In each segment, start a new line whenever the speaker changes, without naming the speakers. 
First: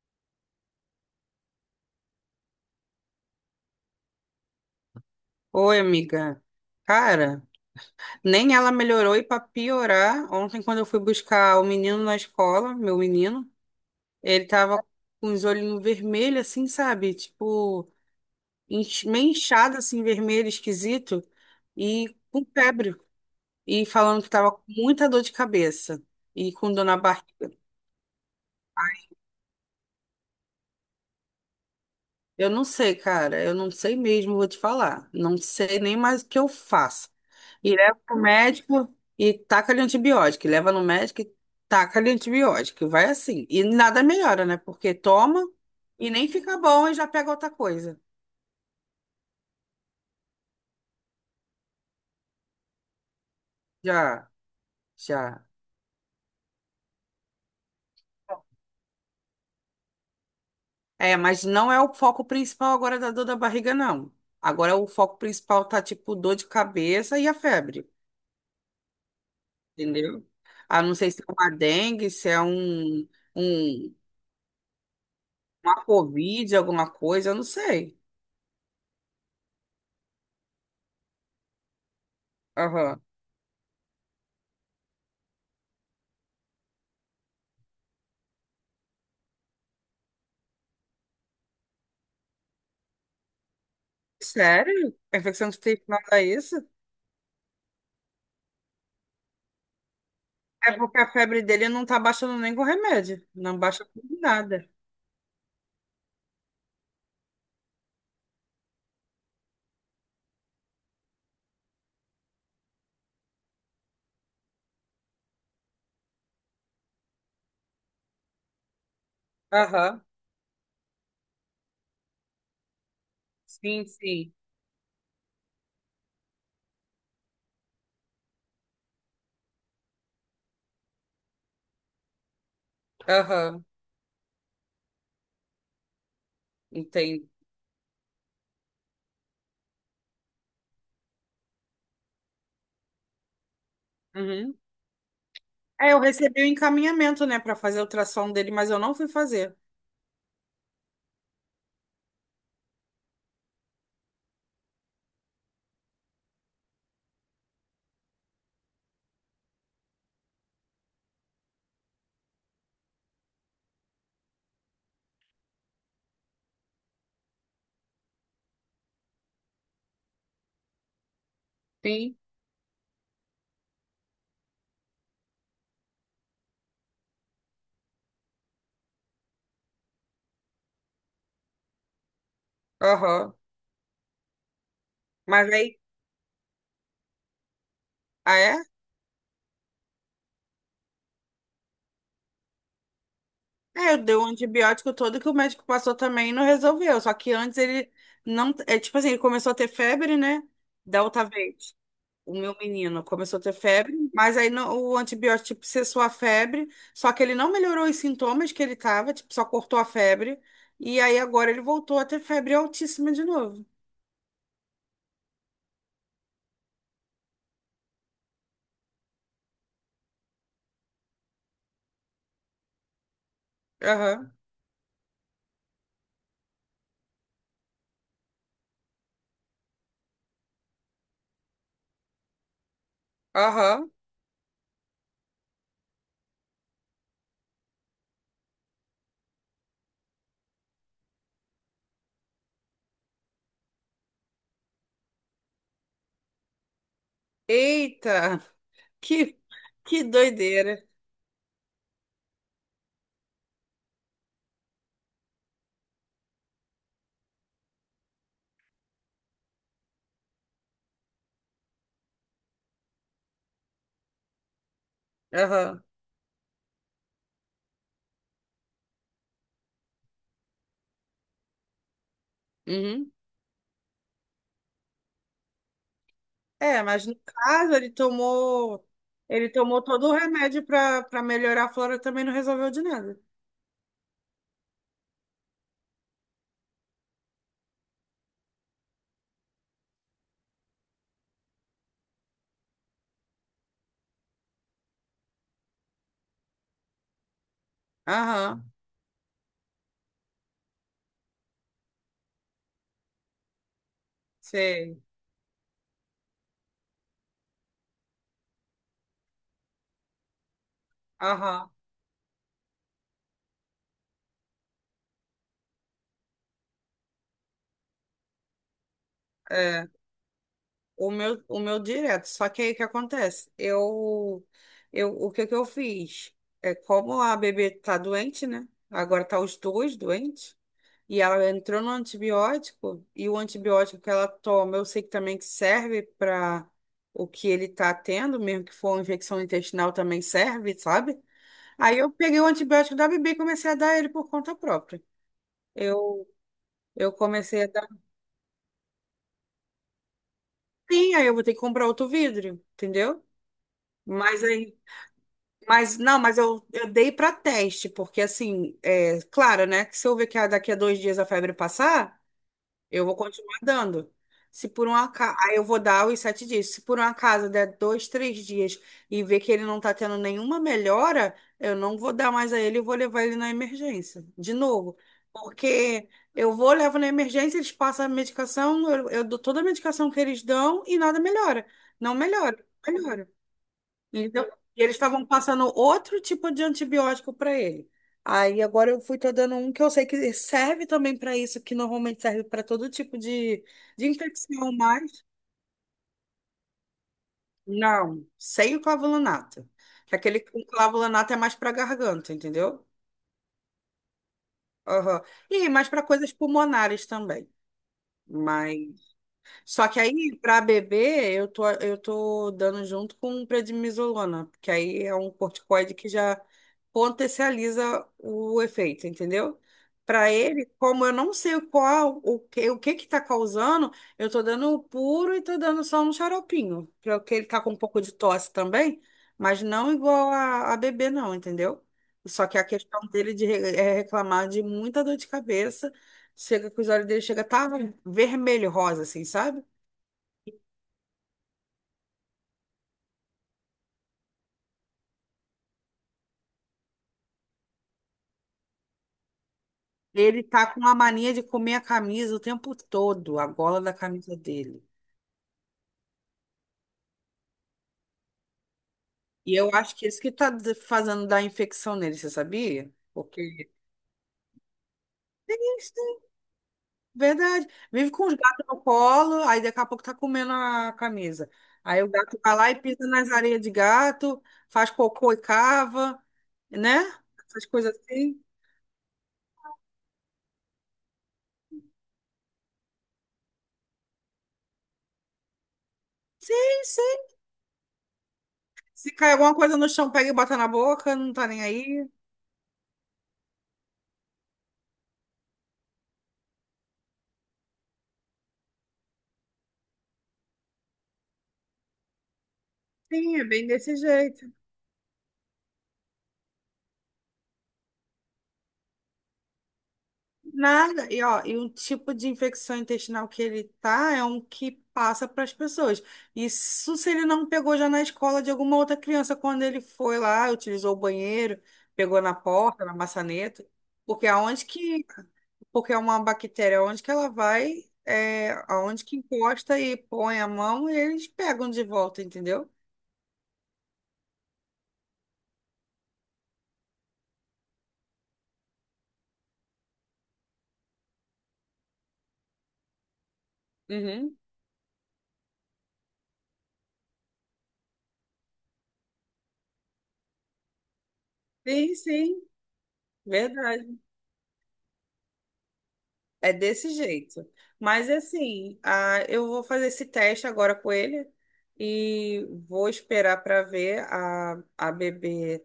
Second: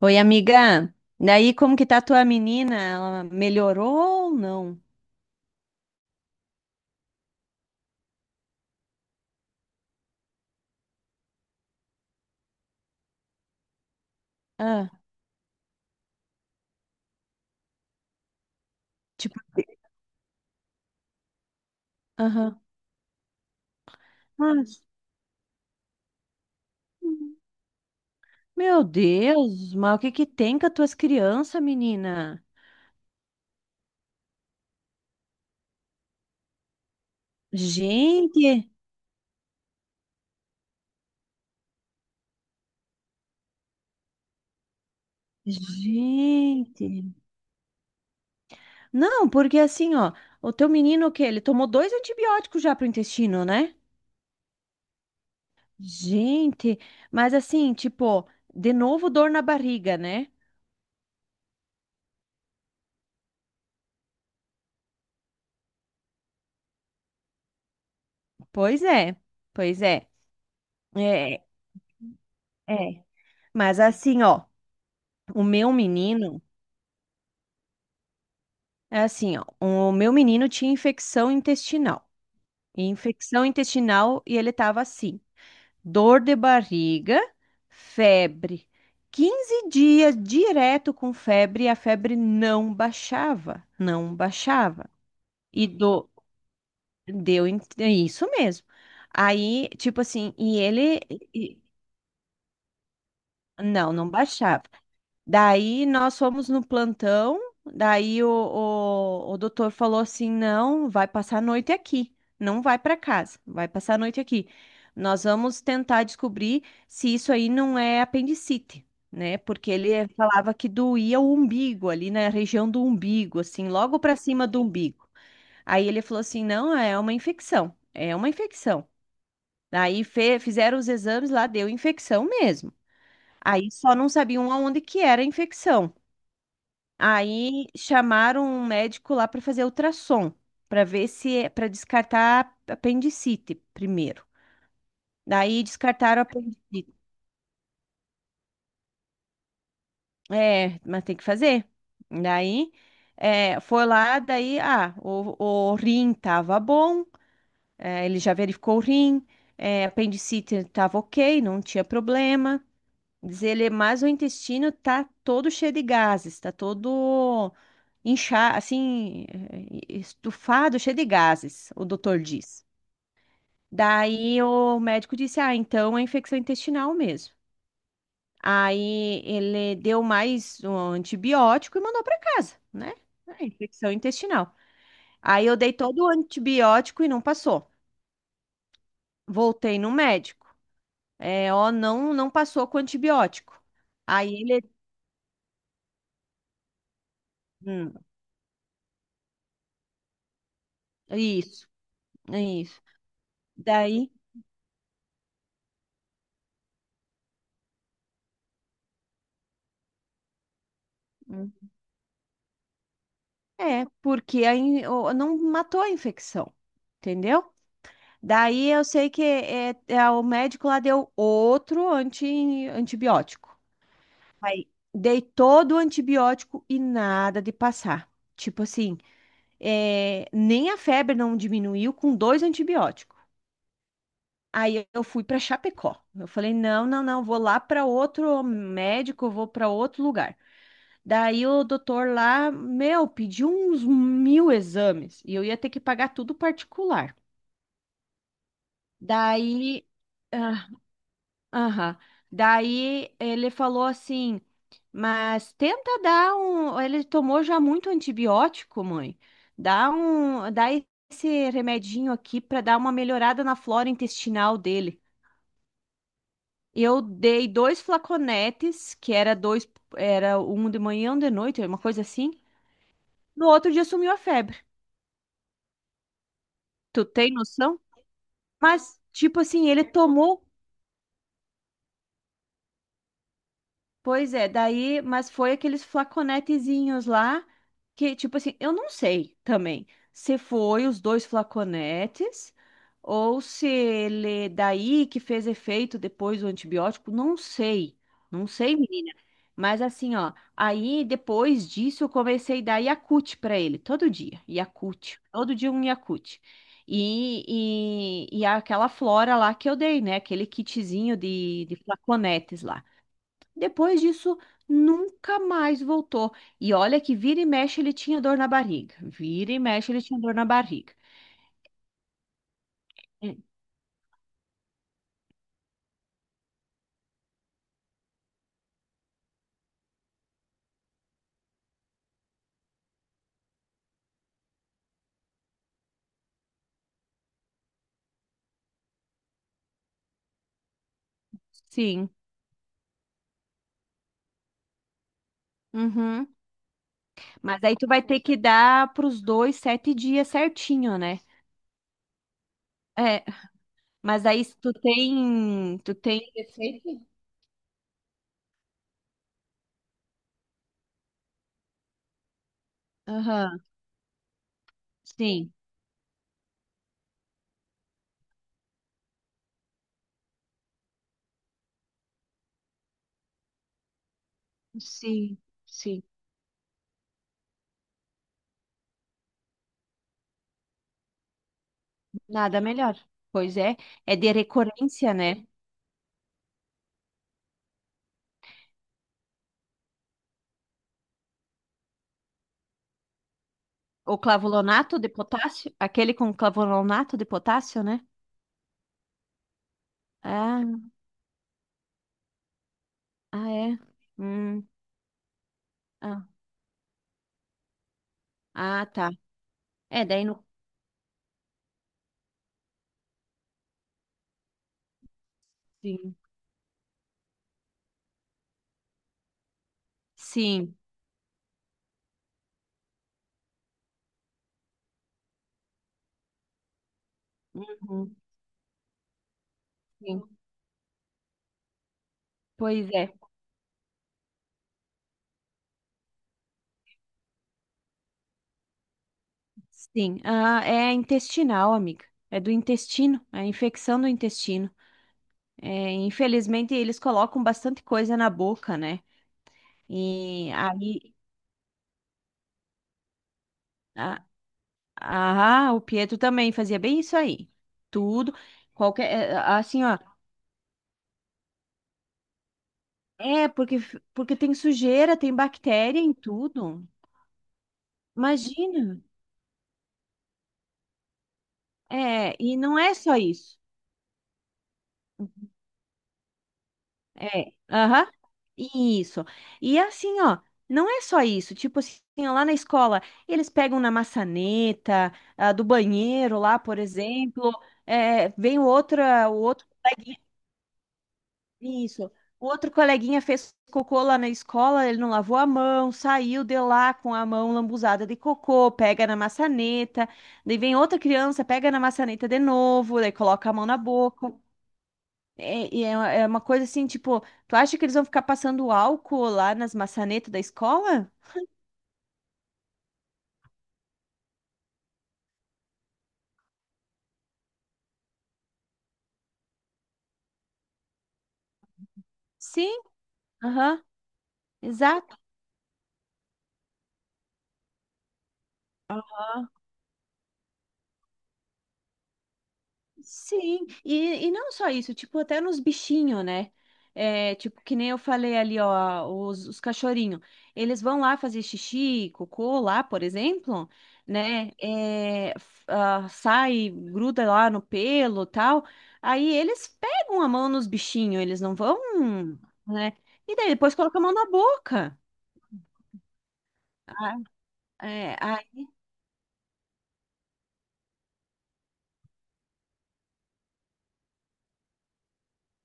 Oi, amiga. Daí, como que tá a tua menina? Ela melhorou ou não?
Oi, amiga. Cara, nem ela melhorou e pra piorar, ontem quando eu fui buscar o menino na escola, meu menino, ele tava
Ah,
com os olhinhos vermelhos assim, sabe? Tipo, meio
tipo,
inchado assim, vermelho, esquisito, e com
aham.
febre, e falando que tava com
Mas,
muita dor de cabeça e com dor na barriga.
meu Deus, mas o que que tem com as tuas crianças, menina?
Eu não sei, cara, eu não sei mesmo, vou te falar. Não sei nem mais o que eu faço. E leva pro
Gente,
médico e taca-lhe antibiótico. E leva no médico e taca-lhe antibiótico. E vai assim. E nada melhora, né? Porque toma e nem fica bom e
gente.
já pega outra coisa.
Não, porque assim, ó, o teu menino o quê? Ele tomou dois antibióticos já pro intestino, né?
Já, já.
Gente, mas assim, tipo, de novo dor na barriga, né?
É, mas não é o foco principal agora da dor da barriga, não. Agora o foco principal tá tipo dor de cabeça e a febre,
Pois é, pois é.
entendeu? Ah, não sei se é
É,
uma dengue, se é
é. Mas
um,
assim, ó. O meu
uma
menino,
covid, alguma coisa, eu não sei.
é assim, ó, o meu menino tinha infecção intestinal. E
Aham.
infecção intestinal e ele tava assim, dor de barriga, febre. 15 dias direto com febre e a febre não baixava, não baixava.
Sério? A infecção
E
intestinal
do,
dá isso?
é isso mesmo. Aí, tipo assim, e
É porque
ele
a febre
e-
dele não tá baixando nem com remédio. Não baixa
não,
com
não baixava.
nada.
Daí nós fomos no plantão, daí o doutor falou assim: não, vai passar a noite aqui, não vai para casa, vai passar a noite aqui. Nós vamos tentar descobrir se isso aí não é apendicite, né? Porque
Aham.
ele falava que doía o umbigo, ali na região do umbigo, assim,
Sim,
logo para
sim.
cima do umbigo. Aí ele falou assim: não, é uma infecção, é uma infecção. Daí fizeram os exames lá, deu infecção mesmo.
Aham.
Aí só não sabiam aonde que era a infecção.
Entendo.
Aí chamaram um médico lá para fazer ultrassom, para ver se é para descartar apendicite primeiro.
Uhum.
Daí
É, eu
descartaram a
recebi o
apendicite.
encaminhamento, né, pra fazer o ultrassom dele, mas eu não fui fazer.
É, mas tem que fazer. Daí é, foi lá, daí ah, o rim tava bom, é, ele já verificou o rim, é, apendicite tava ok, não tinha problema. Diz ele, mas o intestino tá todo cheio de gases, tá todo inchado, assim, estufado, cheio de gases, o
Sim.
doutor diz. Daí o médico disse: Ah, então é infecção intestinal mesmo. Aí ele deu mais um antibiótico e mandou para casa, né?
Aham.
É infecção intestinal. Aí
Mas
eu dei
aí.
todo o antibiótico e não passou.
Ah, é?
Voltei no médico. É, ó, não, não passou com antibiótico.
É, eu dei o
Aí ele.
antibiótico todo que o médico passou também e não resolveu. Só que antes ele
hum,
não. É tipo assim, ele começou a ter febre, né? Da outra
isso.
vez. O meu
Isso.
menino começou a ter febre,
Daí
mas aí o antibiótico tipo, cessou a febre, só que ele não melhorou os sintomas que ele tava, tipo, só cortou a febre, e aí agora ele
hum,
voltou a ter febre altíssima de novo.
é, porque não matou a infecção, entendeu? Daí eu sei que o médico lá deu outro antibiótico.
Aham,
Aí dei todo o antibiótico e nada de passar. Tipo assim, é, nem a febre não diminuiu com dois antibióticos.
aham.
Aí eu fui para Chapecó. Eu falei: não, não, não, vou lá para outro médico, vou para outro lugar. Daí o doutor lá, meu, pediu uns mil exames e eu ia ter que pagar tudo particular.
Eita, que,
Daí,
que
ah,
doideira.
aham. Daí ele falou assim, mas tenta dar um. Ele tomou já muito antibiótico, mãe. Dá um, dá esse remedinho aqui para dar uma melhorada na flora intestinal dele.
Aham.
Eu dei dois flaconetes, que era dois, era um de manhã, um de noite, uma coisa assim.
Uhum.
No outro dia sumiu a febre.
É,
Tu
mas no
tem
caso
noção? Mas, tipo
ele
assim,
tomou
ele
todo o
tomou.
remédio para melhorar a flora, também não resolveu de nada.
Pois é, daí, mas foi aqueles flaconetezinhos lá que, tipo assim, eu não sei também se foi os dois flaconetes ou se ele daí que fez efeito depois o antibiótico, não sei. Não
Aham,
sei, menina. Mas assim, ó, aí depois disso eu comecei a dar Yakult pra ele todo dia,
sei.
Yakult, todo dia um Yakult. E, e aquela flora lá que eu dei, né? Aquele kitzinho
Aham.
de flaconetes lá. Depois disso, nunca mais voltou. E olha que vira e mexe ele tinha dor na barriga. Vira e
É.
mexe ele tinha dor na barriga.
O meu direto. Só que aí o que
É.
acontece? O que que eu fiz? É como a bebê tá doente, né? Agora tá os dois doentes. E ela entrou no antibiótico. E o antibiótico que ela toma, eu sei que também que serve para o que ele tá tendo, mesmo que for uma infecção intestinal, também serve, sabe? Aí eu
Sim.
peguei o antibiótico da bebê e comecei a dar ele por conta própria. Eu,
Uhum.
eu
Mas
comecei a
aí
dar.
tu vai ter que dar para os dois sete dias certinho,
Sim,
né?
aí eu vou ter que comprar outro vidro, entendeu?
É. Mas
Mas
aí se tu
aí.
tem, tu
Mas não,
tem
eu
receita?
dei para teste, porque assim, é claro, né? Que se eu ver que daqui a 2 dias a febre passar, eu vou continuar
Aham.
dando. Se por um acaso,
Sim,
aí eu vou dar os 7 dias. Se por um acaso der 2, 3 dias e ver que ele não tá tendo nenhuma melhora, eu não vou dar mais a ele e vou levar ele na emergência, de novo.
sim, sim.
Porque eu vou, levo na emergência, eles passam a medicação, eu dou toda a medicação que eles dão e nada melhora. Não melhora,
Nada
não
melhor.
melhora.
Pois é, é de
Então, e eles
recorrência,
estavam
né?
passando outro tipo de antibiótico para ele. Aí agora eu fui tô dando um que eu sei que serve também para isso, que normalmente serve para todo tipo de
O
infecção,
clavulonato de
mas
potássio, aquele com clavulonato de potássio, né?
não, sem o clavulanato. Aquele com
Ah,
clavulanato é mais para garganta, entendeu?
ah, é. Hum.
Aham. E mais para
Ah,
coisas pulmonares também. Mas.
ah, tá.
Só que
É, daí
aí,
no.
para beber, eu tô dando junto com prednisolona, porque aí é um corticoide que
Sim.
já potencializa o efeito, entendeu? Para ele,
Sim.
como eu não sei qual, o que que tá causando, eu tô dando o puro e tô dando só um xaropinho, porque ele tá com um pouco de
Uhum,
tosse também, mas não
sim.
igual a bebê, não, entendeu? Só que a
Pois
questão
é.
dele de é reclamar de muita dor de cabeça, chega que os olhos dele chega a tá vermelho, rosa, assim, sabe?
Sim. Ah, é intestinal, amiga. É do intestino. É a infecção do intestino. É, infelizmente, eles colocam bastante coisa na boca, né?
Ele
E
tá com uma
aí.
mania de comer a camisa o tempo todo, a gola da
a-
camisa dele.
Ah, o Pietro também fazia bem isso aí. Tudo. Qualquer. É,
E eu
Assim,
acho
ó.
que é isso que tá fazendo dar infecção nele, você sabia?
É,
Porque
porque, porque tem sujeira, tem
tem isso,
bactéria em
né?
tudo.
Verdade. Vive com os gatos no
Imagina.
colo, aí daqui a pouco tá comendo a camisa. Aí o
É,
gato vai
e
lá
não
e
é
pisa
só
nas
isso.
areias de gato, faz cocô e cava, né?
É,
Essas coisas
aham,
assim.
isso. E assim, ó, não é só isso. Tipo assim, ó, lá na escola, eles pegam na maçaneta, ah, do banheiro lá, por
Sim, sim.
exemplo, é, vem
Se
outra,
cai
o
alguma
outro,
coisa no chão, pega e bota na boca, não tá nem aí.
isso. O outro coleguinha fez cocô lá na escola, ele não lavou a mão, saiu de lá com a mão lambuzada de cocô, pega na maçaneta, daí vem outra criança, pega na maçaneta de novo, daí
Sim, é
coloca a
bem
mão na
desse
boca.
jeito.
É, e é uma coisa assim, tipo, tu acha que eles vão ficar passando álcool lá nas maçanetas da
Nada.
escola?
E, ó, e o tipo de infecção intestinal que ele tá é um que passa para as pessoas. Isso se ele não pegou já na escola de alguma outra criança quando ele foi lá, utilizou o banheiro, pegou na
Sim.
porta, na maçaneta,
Aham,
porque aonde que,
exato.
porque é uma bactéria, aonde que ela vai, é, aonde que encosta e põe a mão, eles pegam de volta, entendeu?
Sim, e não só isso, tipo, até nos bichinhos, né? É, tipo, que nem eu falei ali, ó, os cachorrinhos. Eles vão lá fazer xixi, cocô lá, por exemplo,
Uhum.
né? É, ah, sai, gruda lá no pelo tal. Aí eles pegam a mão nos bichinhos, eles não vão,
Sim, sim,
né? E daí depois
verdade.
colocam a mão na boca.
É desse
Ah,
jeito. Mas
é, ai,
assim, ah, eu vou fazer esse teste agora com ele e vou esperar para ver a bebê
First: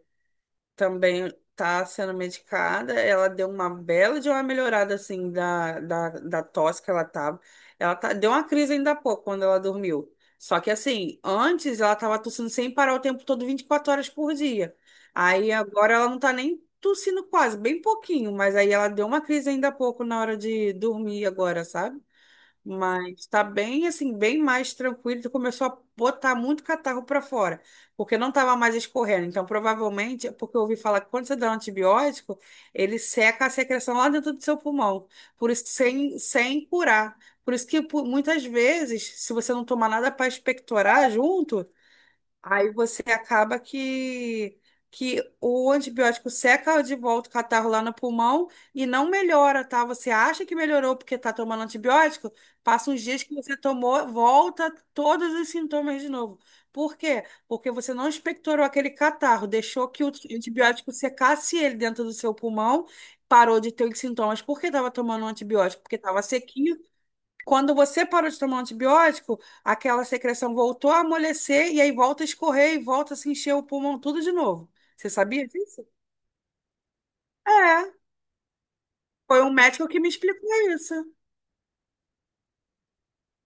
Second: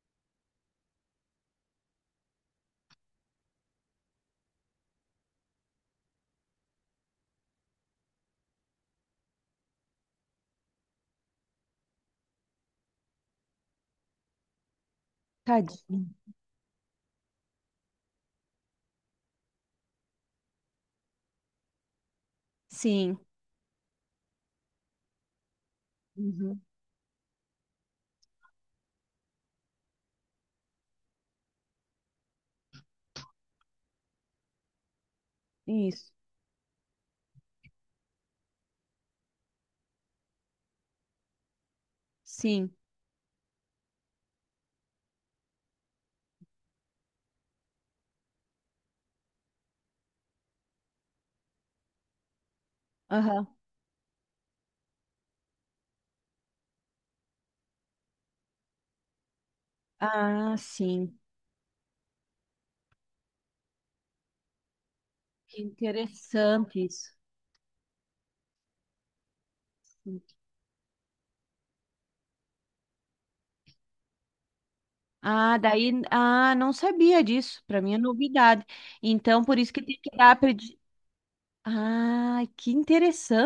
também tá sendo medicada. Ela deu uma bela de uma melhorada, assim, da tosse que ela tava. Ela tá, deu uma crise ainda há pouco, quando ela dormiu. Só que, assim, antes ela tava tossindo sem parar o tempo todo, 24 horas por dia. Aí agora ela
tadinho.
não tá nem tossindo quase, bem pouquinho. Mas aí ela deu uma crise ainda há pouco na hora de dormir agora, sabe?
Sim.
Mas tá bem assim, bem mais tranquilo. Tu começou a botar muito
Uhum.
catarro para fora, porque não tava mais escorrendo. Então, provavelmente, é porque eu ouvi falar que quando você dá um antibiótico, ele seca a secreção lá dentro do seu pulmão, por isso que
Isso.
sem curar. Por isso que muitas vezes, se você não tomar nada para expectorar junto, aí
Sim.
você acaba que o antibiótico seca de volta o catarro lá no pulmão e não melhora, tá? Você acha que melhorou porque tá tomando antibiótico, passa uns dias que
Aham.
você tomou, volta todos os sintomas de novo. Por quê? Porque você não expectorou aquele catarro, deixou que o
Ah,
antibiótico
sim.
secasse ele dentro do seu pulmão, parou de ter os sintomas porque estava tomando um
Que
antibiótico, porque estava sequinho
interessante isso.
quando você parou de tomar um antibiótico, aquela secreção voltou a amolecer e aí volta a escorrer e volta a se encher o pulmão tudo de novo. Você sabia
Ah,
disso?
daí, ah, não sabia disso. Para
É,
mim é novidade.
foi
Então,
um
por isso que
médico que
tem
me
que dar
explicou
predi...
isso.
Ah, que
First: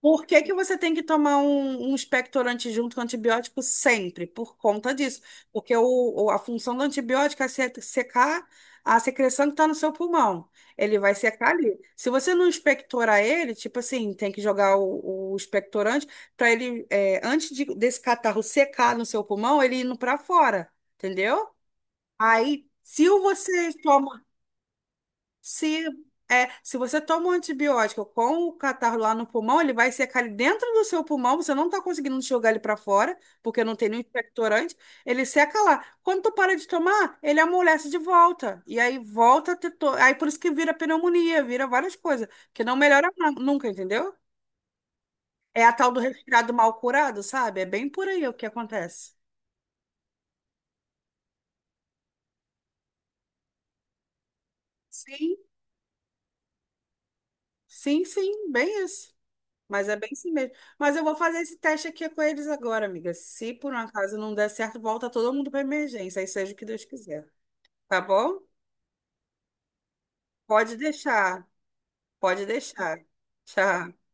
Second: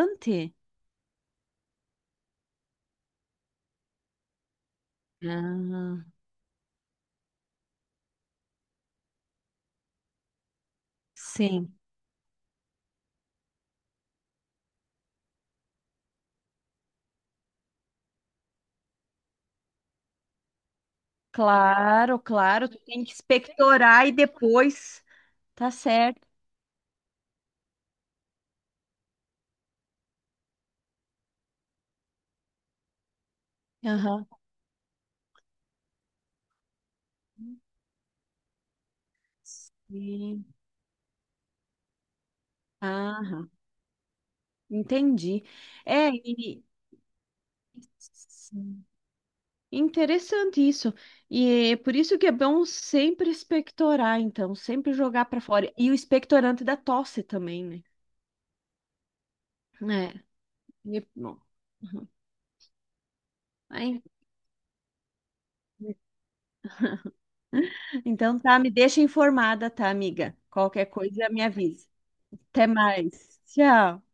Por que que você tem que tomar um expectorante junto com antibiótico sempre? Por conta disso. Porque
Ah,
a função do antibiótico é secar a secreção que está no seu pulmão. Ele vai secar
sim.
ali. Se você não expectorar ele, tipo assim, tem que jogar o expectorante para ele, é, desse catarro secar no seu pulmão, ele indo para fora, entendeu?
Claro,
Aí,
claro, tu tem
se
que
você
expectorar e
toma.
depois, tá
Se,
certo.
se você toma um antibiótico com o catarro lá no pulmão, ele vai secar ali dentro do seu pulmão, você não está conseguindo jogar ele para fora, porque não tem nenhum
Aham.
expectorante, ele seca lá. Quando tu para de tomar, ele amolece de volta. E aí volta a ter. Aí por isso
Sim.
que vira pneumonia, vira várias coisas, que não melhora
Aham.
nunca, entendeu?
Entendi.
É a tal do
É,
resfriado
e
mal curado, sabe? É bem por aí o que acontece.
interessante isso. E é por isso que é bom sempre expectorar, então, sempre jogar
Sim,
para fora. E o expectorante da tosse também, né?
sim, sim, bem isso. Mas é bem
É.
assim mesmo. Mas
E, é
eu vou
bom,
fazer esse teste aqui com eles agora, amiga. Se por um
aí-
acaso não der certo, volta todo mundo para emergência, aí seja o que Deus quiser. Tá
Então
bom?
tá, me deixa informada, tá, amiga?
Pode
Qualquer coisa, me
deixar.
avisa.
Pode
Até
deixar.
mais.
Tchau.
Tchau.